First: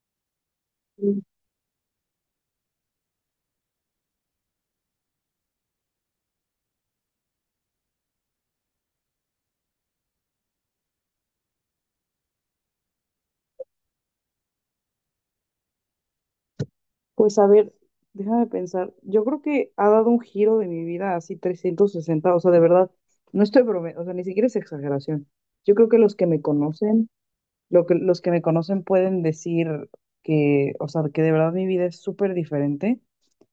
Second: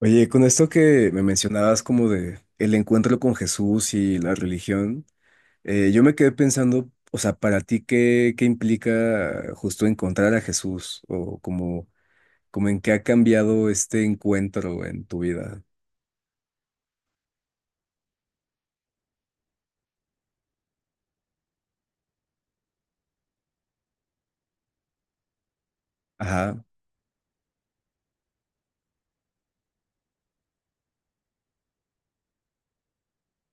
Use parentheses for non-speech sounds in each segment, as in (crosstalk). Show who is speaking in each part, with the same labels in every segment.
Speaker 1: Oye, con esto que
Speaker 2: Mm.
Speaker 1: me mencionabas como de el encuentro con Jesús y la religión, yo me quedé pensando, o sea, para ti, ¿qué implica justo encontrar a Jesús? O como, como en qué ha cambiado este encuentro en tu vida.
Speaker 2: Pues a ver, déjame pensar. Yo creo que ha dado un giro de mi vida así 360, o sea, de verdad, no estoy bromeando, o sea, ni siquiera es exageración. Yo creo que los que me
Speaker 1: Ajá,
Speaker 2: conocen, los que me conocen pueden decir que, o sea, que de verdad mi vida es súper diferente.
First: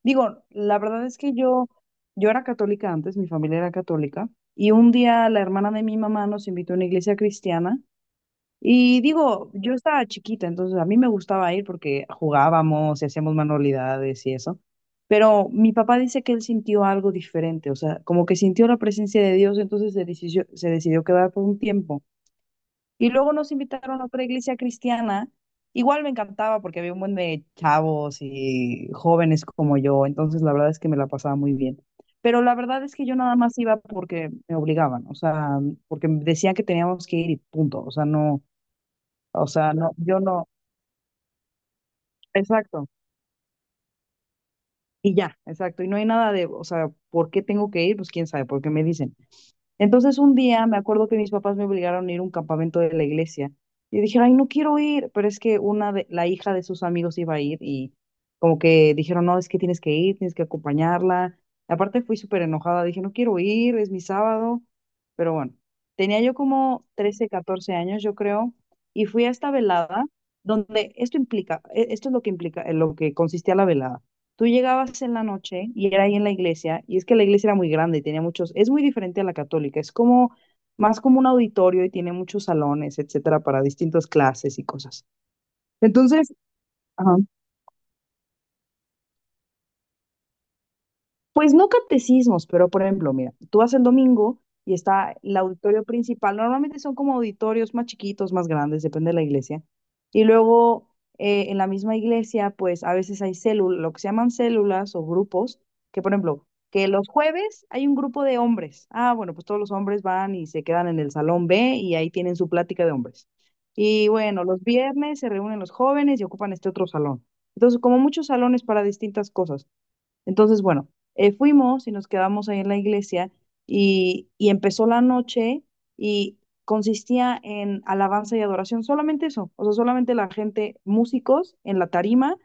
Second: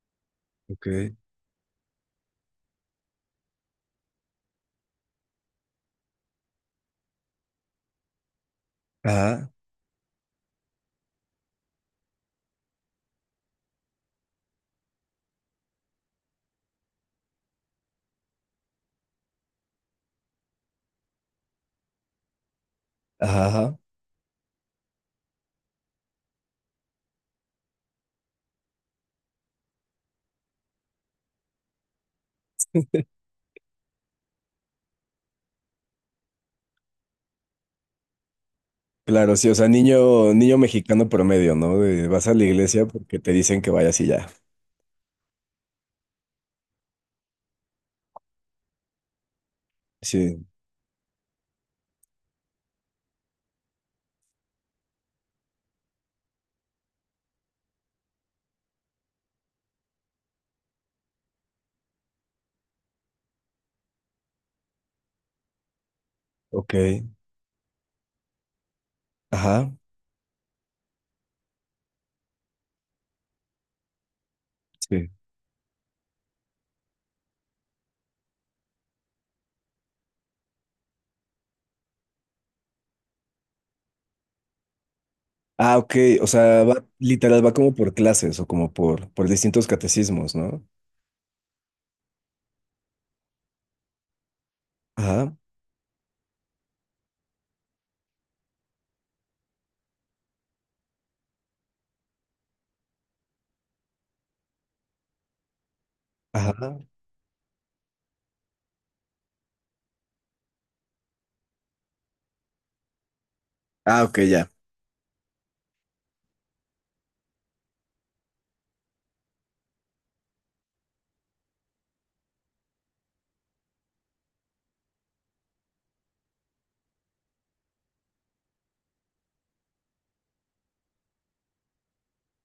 Speaker 2: Digo, la verdad
Speaker 1: ok.
Speaker 2: es que yo era católica antes, mi familia era católica, y un día la hermana de mi mamá nos invitó a una iglesia cristiana. Y
Speaker 1: Ajá,
Speaker 2: digo, yo estaba chiquita, entonces a mí me gustaba ir porque jugábamos y hacíamos manualidades y eso. Pero mi papá dice que él sintió algo diferente, o sea, como que sintió la presencia de Dios, entonces se decidió quedar por un tiempo. Y luego
Speaker 1: ajá,
Speaker 2: nos
Speaker 1: ajá.
Speaker 2: invitaron a otra iglesia cristiana. Igual me encantaba porque había un buen de chavos y jóvenes como yo, entonces la verdad es que me la pasaba muy bien. Pero la verdad es que yo nada más iba porque me obligaban, o sea, porque decían que teníamos que ir y punto, o sea, no.
Speaker 1: Claro,
Speaker 2: O
Speaker 1: sí, o sea,
Speaker 2: sea, no, yo
Speaker 1: niño,
Speaker 2: no,
Speaker 1: niño mexicano promedio, ¿no? De vas a la iglesia
Speaker 2: exacto.
Speaker 1: porque te dicen que vayas y ya.
Speaker 2: Y ya, exacto. Y no hay nada de, o sea, ¿por qué tengo que ir? Pues quién sabe, porque me dicen. Entonces un
Speaker 1: Sí,
Speaker 2: día me acuerdo que mis papás me obligaron a ir a un campamento de la iglesia. Y dije, ay, no quiero ir, pero es que la hija de sus amigos iba a ir y como que dijeron, no, es que tienes que ir, tienes que acompañarla. Aparte fui súper enojada, dije, no quiero ir, es mi sábado, pero bueno, tenía yo
Speaker 1: ok.
Speaker 2: como 13 14 años, yo creo, y fui a esta
Speaker 1: Ajá.
Speaker 2: velada donde esto es lo que implica, en lo que consistía la velada. Tú llegabas
Speaker 1: Sí.
Speaker 2: en la noche y era ahí en la iglesia, y es que la iglesia era muy grande y tenía muchos, es muy diferente a la católica, es como más como un auditorio y tiene muchos salones, etcétera, para distintas clases y cosas.
Speaker 1: Ah, ok. O
Speaker 2: Entonces,
Speaker 1: sea, va,
Speaker 2: ajá.
Speaker 1: literal va como por clases o como por distintos catecismos, ¿no?
Speaker 2: Pues no catecismos, pero por ejemplo, mira, tú vas el domingo y está
Speaker 1: Ajá,
Speaker 2: el auditorio principal. Normalmente son como auditorios más chiquitos, más grandes, depende de la iglesia. Y luego en la misma iglesia, pues a veces hay células, lo que se llaman células o grupos, que por ejemplo,
Speaker 1: ajá.
Speaker 2: que los jueves hay un grupo de hombres. Ah, bueno, pues todos los hombres van y se quedan en el salón B y ahí tienen su plática de hombres.
Speaker 1: Ah,
Speaker 2: Y
Speaker 1: ok,
Speaker 2: bueno,
Speaker 1: ya.
Speaker 2: los viernes se reúnen los jóvenes y ocupan este otro salón. Entonces, como muchos salones para distintas cosas. Entonces, bueno, fuimos y nos quedamos ahí en la iglesia y, empezó la noche y consistía en alabanza y adoración, solamente eso, o sea, solamente la gente, músicos en la tarima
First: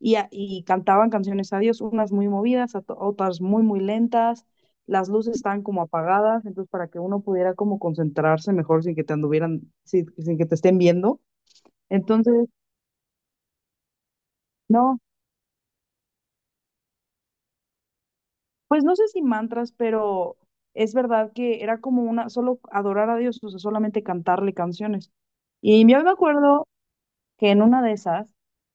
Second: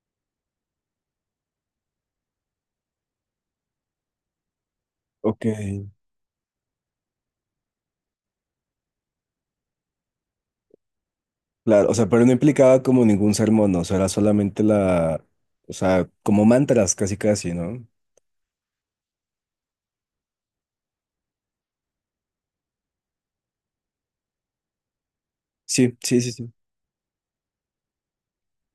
Speaker 2: y cantaban canciones a Dios, unas muy movidas, otras muy, muy lentas, las luces
Speaker 1: Ok.
Speaker 2: estaban como apagadas, entonces para que uno pudiera como concentrarse mejor sin que te anduvieran, sin que te estén viendo.
Speaker 1: Claro, o sea, pero no
Speaker 2: Entonces...
Speaker 1: implicaba como ningún sermón, ¿no? O sea, era solamente
Speaker 2: No,
Speaker 1: la, o sea, como mantras casi casi, ¿no?
Speaker 2: pues no sé si mantras, pero es verdad que era como una, solo adorar a Dios, o sea, solamente cantarle canciones. Y
Speaker 1: Sí,
Speaker 2: yo me
Speaker 1: sí, sí, sí.
Speaker 2: acuerdo que en una de esas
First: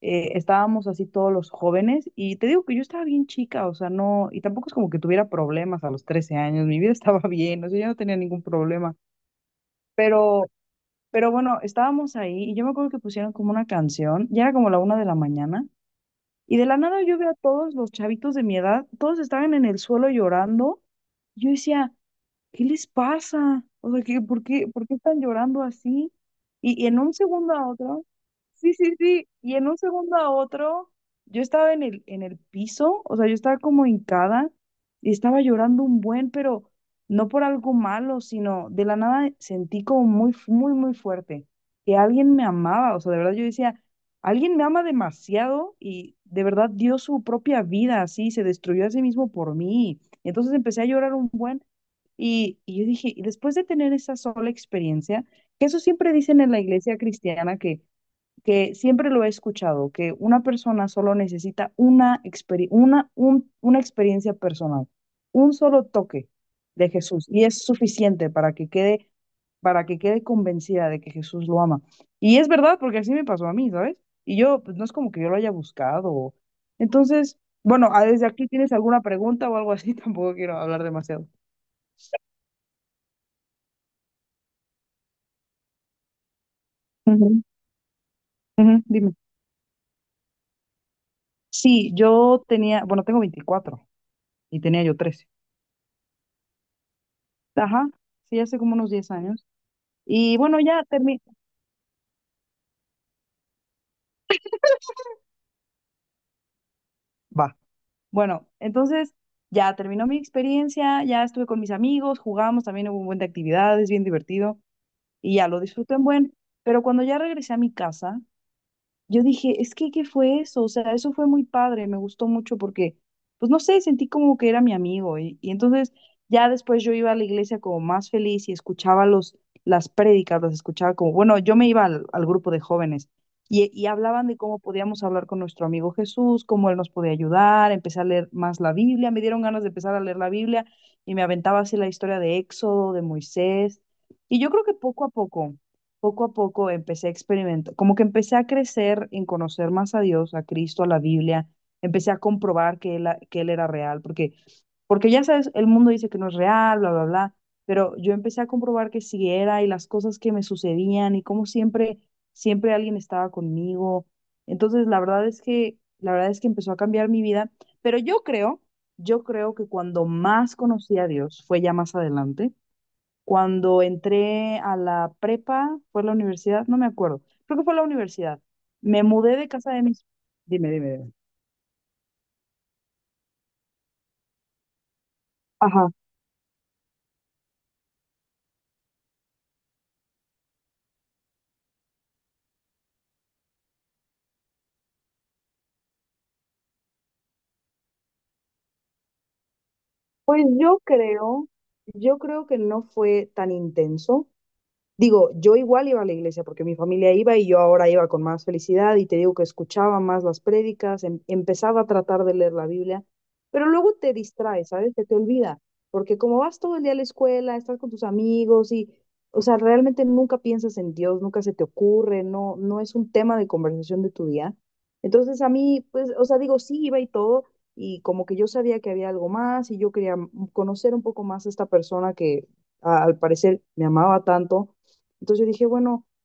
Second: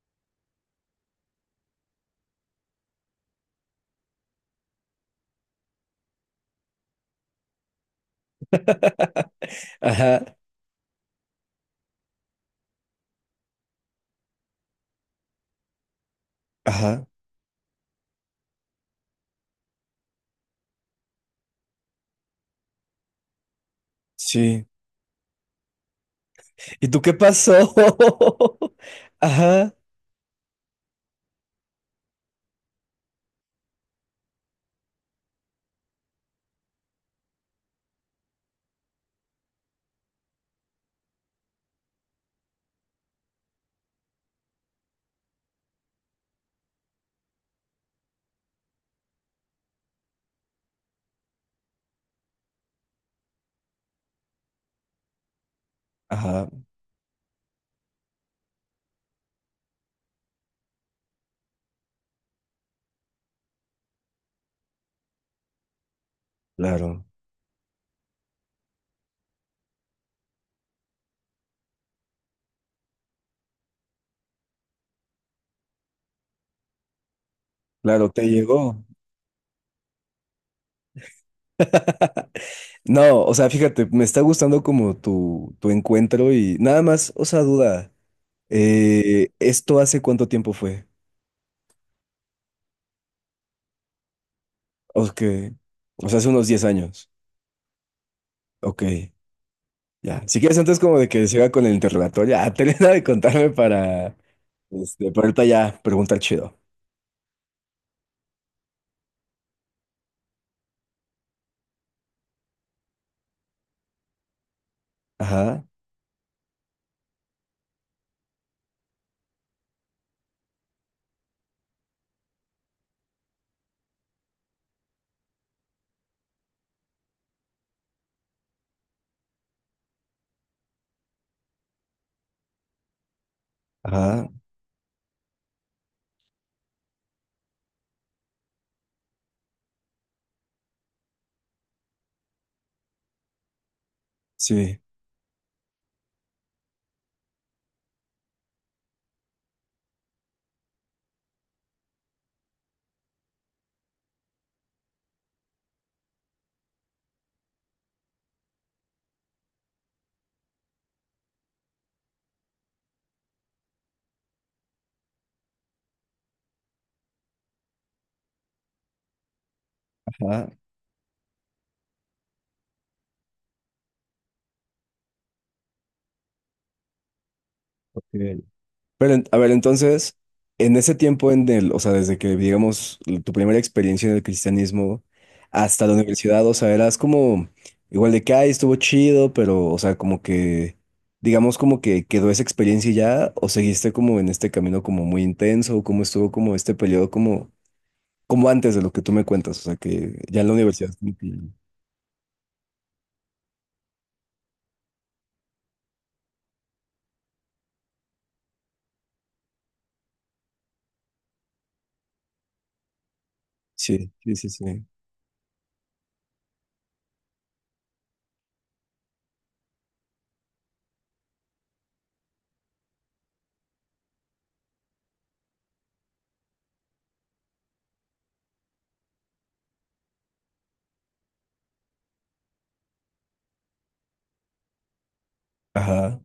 Speaker 2: estábamos así todos los jóvenes y te digo que yo estaba bien chica, o sea, no, y tampoco es como que tuviera problemas a los 13 años, mi vida (laughs) estaba bien, o sea, yo no tenía ningún problema,
Speaker 1: (laughs) Ajá,
Speaker 2: pero, pero bueno, estábamos ahí y yo me acuerdo que pusieron como una canción, ya era como la una de la mañana y de la nada
Speaker 1: ajá,
Speaker 2: yo veo a todos los chavitos de mi edad, todos estaban en el suelo llorando. Yo decía, ¿qué les pasa? O sea, ¿qué? ¿Por
Speaker 1: sí.
Speaker 2: qué, por qué están llorando así? Y,
Speaker 1: ¿Y
Speaker 2: y en
Speaker 1: tú
Speaker 2: un
Speaker 1: qué
Speaker 2: segundo a
Speaker 1: pasó?
Speaker 2: otro, sí,
Speaker 1: (laughs)
Speaker 2: sí, sí, y en
Speaker 1: Ajá,
Speaker 2: un segundo a otro, yo estaba en en el piso, o sea, yo estaba como hincada y estaba llorando un buen, pero no por algo malo, sino de la nada sentí como muy, muy fuerte que alguien me amaba, o sea, de verdad yo decía, alguien me ama demasiado y de verdad dio su propia vida así, se destruyó a sí mismo por mí. Entonces empecé a llorar un buen. Y yo dije, y después de tener esa sola experiencia, que eso siempre dicen
Speaker 1: ajá,
Speaker 2: en la iglesia cristiana, que siempre lo he escuchado, que una persona solo necesita una experiencia personal, un solo toque de
Speaker 1: claro,
Speaker 2: Jesús, y es suficiente para que quede convencida de que Jesús lo ama. Y es verdad, porque así me pasó a mí, ¿sabes? Y yo, pues no es como que yo lo haya buscado. O- Entonces, bueno, ah,
Speaker 1: claro,
Speaker 2: desde
Speaker 1: te
Speaker 2: aquí tienes
Speaker 1: llegó.
Speaker 2: alguna pregunta o algo así, (laughs) tampoco quiero hablar demasiado.
Speaker 1: No, o sea, fíjate, me está gustando como tu encuentro y nada más, o sea,
Speaker 2: Ujú.
Speaker 1: duda.
Speaker 2: Ujú, dime.
Speaker 1: ¿Esto hace cuánto tiempo fue?
Speaker 2: Sí, yo tenía, bueno, tengo 24 y tenía yo
Speaker 1: Ok.
Speaker 2: 13.
Speaker 1: O sea, hace unos 10 años.
Speaker 2: Ajá, sí, hace como
Speaker 1: Ok,
Speaker 2: unos 10 años.
Speaker 1: ya.
Speaker 2: Y
Speaker 1: Si quieres,
Speaker 2: bueno,
Speaker 1: antes
Speaker 2: ya
Speaker 1: como de
Speaker 2: terminé.
Speaker 1: que siga con el interrogatorio, ya, (laughs) termina de contarme para, este, para ahorita ya preguntar chido.
Speaker 2: Va. Bueno, entonces ya terminó mi experiencia, ya estuve con mis amigos, jugamos, también hubo un buen de actividades, bien divertido y ya lo
Speaker 1: Ajá,
Speaker 2: disfruté en buen. Pero cuando ya regresé a mi casa, yo dije, es que, ¿qué fue eso? O sea, eso fue muy padre, me gustó mucho porque, pues no sé, sentí como que era mi amigo. Y entonces ya después yo iba a la iglesia como más feliz y escuchaba las prédicas, las escuchaba como, bueno, yo me iba al grupo de jóvenes y, hablaban
Speaker 1: ajá,
Speaker 2: de cómo podíamos hablar con nuestro amigo Jesús, cómo él nos podía ayudar, empecé a leer más la Biblia, me dieron ganas de empezar a leer la Biblia y me aventaba así la historia de Éxodo, de Moisés. Y yo creo que
Speaker 1: sí,
Speaker 2: poco a poco empecé a experimentar, como que empecé a crecer en conocer más a Dios, a Cristo, a la Biblia, empecé a comprobar que él era real, porque, porque ya sabes, el mundo dice que no es real, bla, bla, bla, pero yo empecé a comprobar que sí era y las cosas que me sucedían y cómo siempre, siempre alguien estaba conmigo. Entonces, la verdad es que empezó a cambiar mi vida, pero yo creo que cuando
Speaker 1: ajá,
Speaker 2: más conocí a Dios fue ya más adelante cuando entré a la prepa, fue la universidad, no me acuerdo. Creo que fue la
Speaker 1: ok.
Speaker 2: universidad. Me
Speaker 1: Pero, a
Speaker 2: mudé de
Speaker 1: ver,
Speaker 2: casa de mis...
Speaker 1: entonces,
Speaker 2: Dime,
Speaker 1: en
Speaker 2: dime,
Speaker 1: ese
Speaker 2: dime.
Speaker 1: tiempo en el, o sea, desde que, digamos, tu primera experiencia en el cristianismo hasta
Speaker 2: Ajá.
Speaker 1: la universidad, o sea, eras como, igual de que, ay, estuvo chido, pero, o sea, como que, digamos, como que quedó esa experiencia y ya, o seguiste como en este camino como muy intenso, o cómo estuvo como este periodo como, como antes de lo que tú me cuentas, o sea, que ya
Speaker 2: Pues
Speaker 1: en la
Speaker 2: yo
Speaker 1: universidad. Como que...
Speaker 2: creo, yo creo que no fue tan intenso. Digo, yo igual iba a la iglesia porque mi familia iba y yo ahora iba con más felicidad y te digo que escuchaba más las prédicas, empezaba a tratar de leer la Biblia, pero luego
Speaker 1: Sí,
Speaker 2: te
Speaker 1: sí, sí,
Speaker 2: distrae,
Speaker 1: sí.
Speaker 2: ¿sabes? Se te olvida, porque como vas todo el día a la escuela, estás con tus amigos y, o sea, realmente nunca piensas en Dios, nunca se te ocurre, no, no es un tema de conversación de tu día. Entonces a mí, pues, o sea, digo, sí iba y todo y como que yo sabía que había algo más y yo quería conocer un poco más a esta persona que al parecer me amaba tanto, entonces yo dije, bueno,
Speaker 1: Ajá,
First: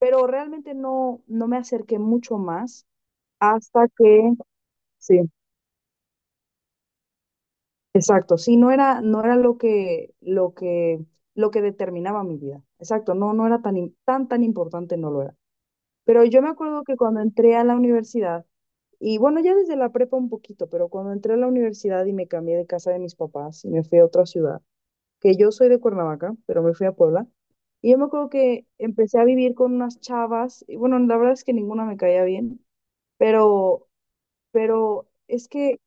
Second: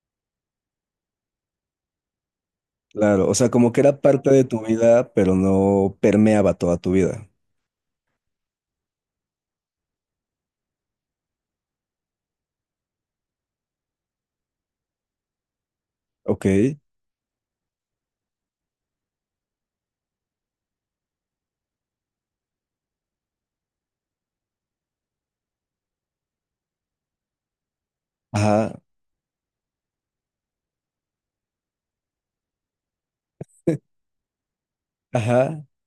Speaker 2: pero realmente no, no me acerqué mucho más
Speaker 1: claro, o sea, como que
Speaker 2: hasta
Speaker 1: era parte
Speaker 2: que,
Speaker 1: de tu vida,
Speaker 2: sí,
Speaker 1: pero no permeaba toda tu vida.
Speaker 2: exacto, sí, no era lo que, lo que determinaba mi vida. Exacto, no, no era tan, tan importante, no lo era. Pero yo
Speaker 1: Ok.
Speaker 2: me acuerdo que cuando entré a la universidad, y bueno, ya desde la prepa un poquito, pero cuando entré a la universidad y me cambié de casa de mis papás y me fui a otra ciudad, que yo soy de Cuernavaca, pero me fui a Puebla. Y yo me acuerdo que
Speaker 1: Ajá,
Speaker 2: empecé a vivir con unas chavas, y bueno, la verdad es que ninguna me caía bien, pero, pero es
Speaker 1: ajá,
Speaker 2: que,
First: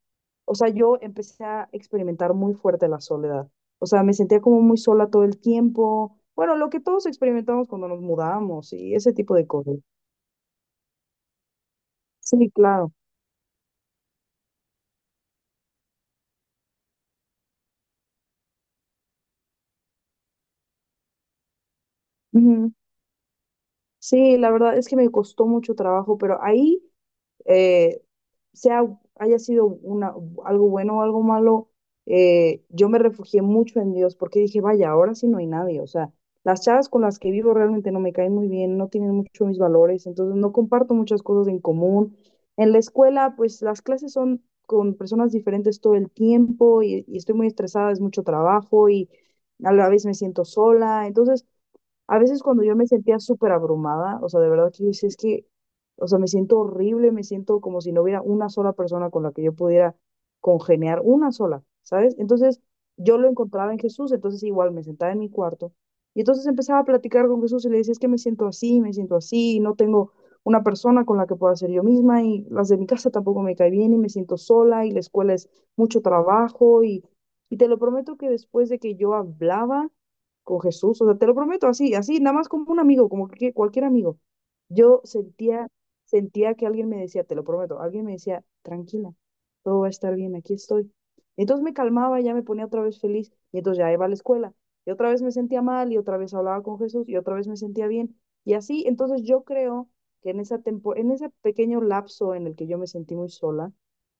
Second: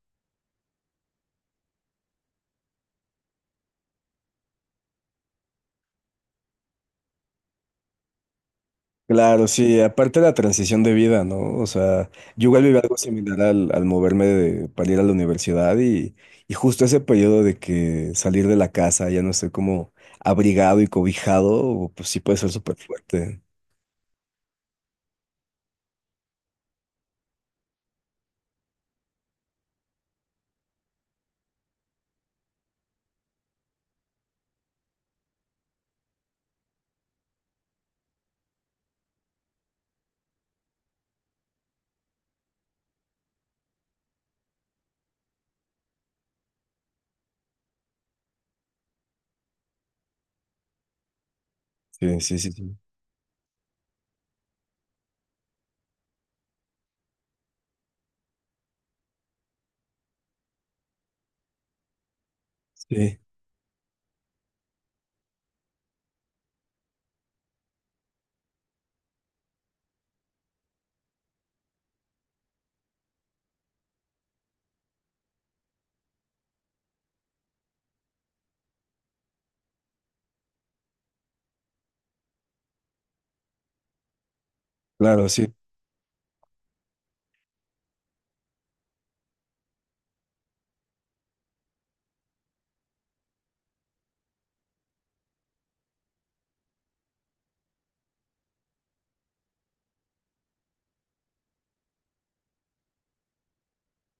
Speaker 2: o sea, yo empecé a experimentar muy fuerte la soledad. O sea, me sentía como muy sola todo el tiempo. Bueno, lo que todos experimentamos cuando nos mudamos y ese tipo de
Speaker 1: claro,
Speaker 2: cosas.
Speaker 1: sí, aparte la transición de vida, ¿no? O sea, yo
Speaker 2: Sí,
Speaker 1: igual viví
Speaker 2: claro.
Speaker 1: algo similar al, al para ir a la universidad y justo ese periodo de que salir de la casa ya no estoy como abrigado y cobijado, pues sí puede ser
Speaker 2: Ujú.
Speaker 1: súper fuerte.
Speaker 2: Sí, la verdad es que me costó mucho trabajo, pero ahí eh, sea, haya sido una, algo bueno o algo malo, yo me refugié mucho en Dios porque dije, vaya, ahora sí no hay nadie. O sea, las chavas con las que vivo realmente no me caen muy bien, no tienen mucho mis valores, entonces no comparto muchas cosas en común. En la escuela, pues las clases son con personas diferentes todo el tiempo y, estoy muy estresada, es mucho trabajo y a la vez me siento sola. Entonces, a
Speaker 1: Sí, sí,
Speaker 2: veces
Speaker 1: sí,
Speaker 2: cuando
Speaker 1: sí.
Speaker 2: yo me sentía súper abrumada, o sea, de verdad que yo decía, es que, o sea, me siento horrible, me siento como si no hubiera una sola persona con la que yo pudiera congeniar, una sola, ¿sabes? Entonces yo
Speaker 1: Sí,
Speaker 2: lo encontraba en Jesús, entonces igual me sentaba en mi cuarto y entonces empezaba a platicar con Jesús y le decía, es que me siento así, no tengo una persona con la que pueda ser yo misma y las de mi casa tampoco me cae bien y me siento sola y la escuela es mucho trabajo y, te lo prometo que después de que yo hablaba con Jesús, o sea, te lo prometo, así, así, nada más como un amigo, como que cualquier amigo. Yo
Speaker 1: claro, sí,
Speaker 2: sentía, sentía que alguien me decía, te lo prometo, alguien me decía, tranquila, todo va a estar bien, aquí estoy. Entonces me calmaba, y ya me ponía otra vez feliz, y entonces ya iba a la escuela, y otra vez me sentía mal, y otra vez hablaba con Jesús, y otra vez me sentía bien, y así, entonces yo creo que en en ese pequeño lapso en el que yo me sentí muy sola,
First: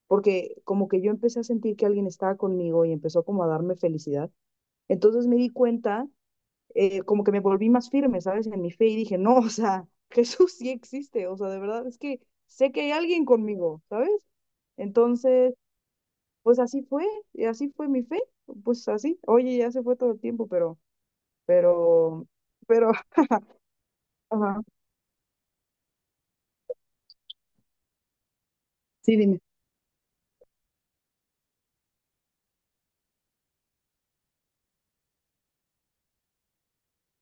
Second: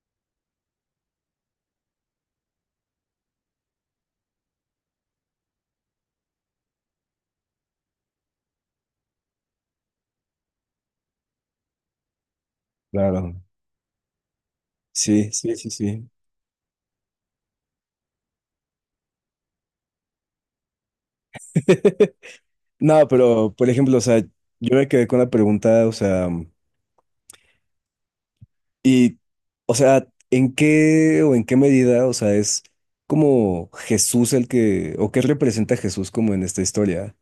Speaker 2: porque como que yo empecé a sentir que alguien estaba conmigo y empezó como a darme felicidad, entonces me di cuenta como que me volví más firme, ¿sabes? En mi fe y dije, no, (laughs) o sea, Jesús sí existe, o sea, de verdad es que sé que hay alguien
Speaker 1: claro.
Speaker 2: conmigo, ¿sabes?
Speaker 1: Sí,
Speaker 2: Entonces,
Speaker 1: sí, sí, sí.
Speaker 2: pues así fue, y así fue mi fe, pues así, oye, ya se fue todo el tiempo,
Speaker 1: (laughs)
Speaker 2: pero, pero,
Speaker 1: No,
Speaker 2: (laughs)
Speaker 1: pero, por ejemplo, o sea,
Speaker 2: ajá,
Speaker 1: yo me quedé con la pregunta, o sea...
Speaker 2: sí,
Speaker 1: Y,
Speaker 2: dime.
Speaker 1: o sea, ¿en qué o en qué medida, o sea, es como Jesús el que, o qué representa Jesús como en esta historia?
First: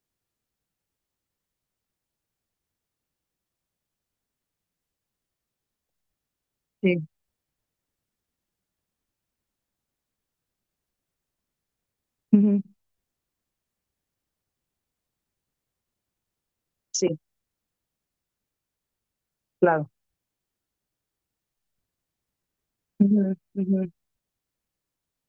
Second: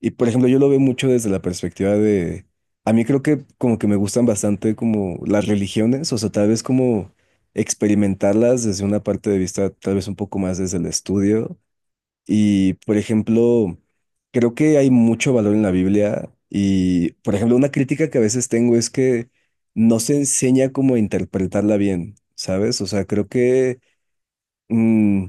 Speaker 1: Y, por ejemplo, yo lo veo mucho desde la perspectiva de, a mí creo que como que me gustan bastante como las religiones, o sea, tal vez
Speaker 2: Sí.
Speaker 1: como experimentarlas desde una parte de vista, tal vez un poco más desde el estudio.
Speaker 2: Ujú.
Speaker 1: Y, por ejemplo, creo que hay mucho valor en la Biblia
Speaker 2: Sí,
Speaker 1: y, por ejemplo, una crítica que a veces tengo es que
Speaker 2: claro.
Speaker 1: no se enseña cómo interpretarla bien, ¿sabes? O sea,
Speaker 2: Ujú,
Speaker 1: creo que
Speaker 2: ujú.
Speaker 1: Mm,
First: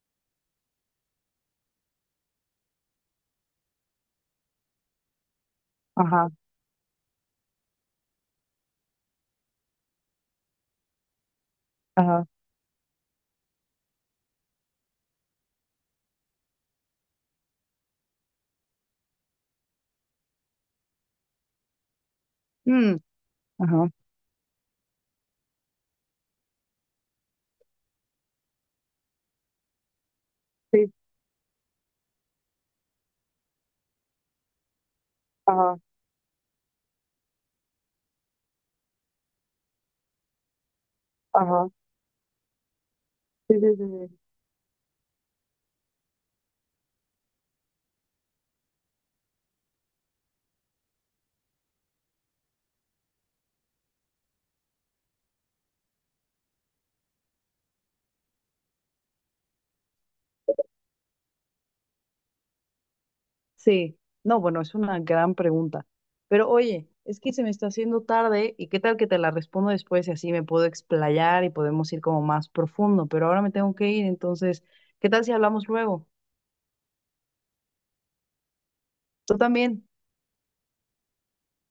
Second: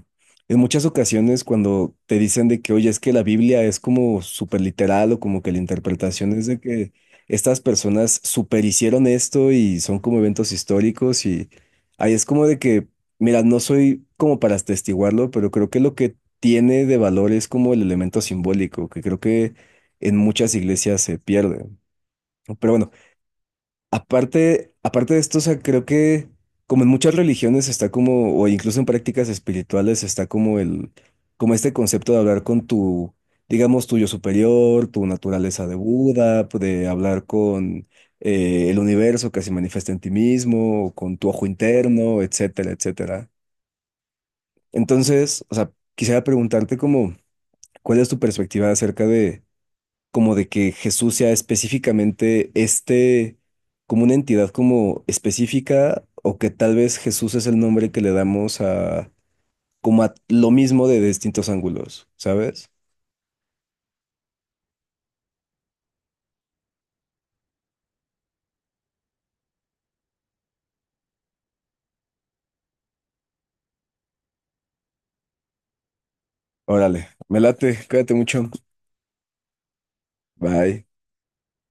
Speaker 1: en muchas ocasiones cuando te dicen de que, oye, es que la Biblia es como súper literal o como que la
Speaker 2: Ajá,
Speaker 1: interpretación es de que estas personas superhicieron esto y son como eventos históricos y ahí es
Speaker 2: ajá.
Speaker 1: como de que, mira, no soy como para atestiguarlo, pero creo que lo que tiene de valor es como el elemento simbólico, que creo que en muchas iglesias se pierde. Pero bueno,
Speaker 2: Mm, ajá.
Speaker 1: aparte, aparte de esto, o sea, creo que como en muchas religiones está como, o incluso en prácticas espirituales está como el,
Speaker 2: Sí,
Speaker 1: como este concepto de hablar con tu, digamos, tu yo superior, tu naturaleza de
Speaker 2: ajá,
Speaker 1: Buda, pues, de hablar con el universo que se manifiesta en ti mismo, o con tu ojo
Speaker 2: ajá,
Speaker 1: interno, etcétera, etcétera.
Speaker 2: sí, sí, sí, sí.
Speaker 1: Entonces, o sea, quisiera preguntarte como, ¿cuál es tu perspectiva acerca de como de que Jesús sea específicamente este, como una entidad como específica, o que tal vez Jesús es el nombre que le damos a, como a lo mismo de distintos ángulos, ¿sabes?
Speaker 2: Sí, no, bueno, es una gran pregunta. Pero oye, es que se me está haciendo tarde y qué tal que te la respondo después y así me puedo explayar y podemos ir como más profundo. Pero ahora me tengo que ir, entonces, ¿qué tal si hablamos luego?
Speaker 1: Órale, me late, cuídate mucho.
Speaker 2: Tú también.
Speaker 1: Bye.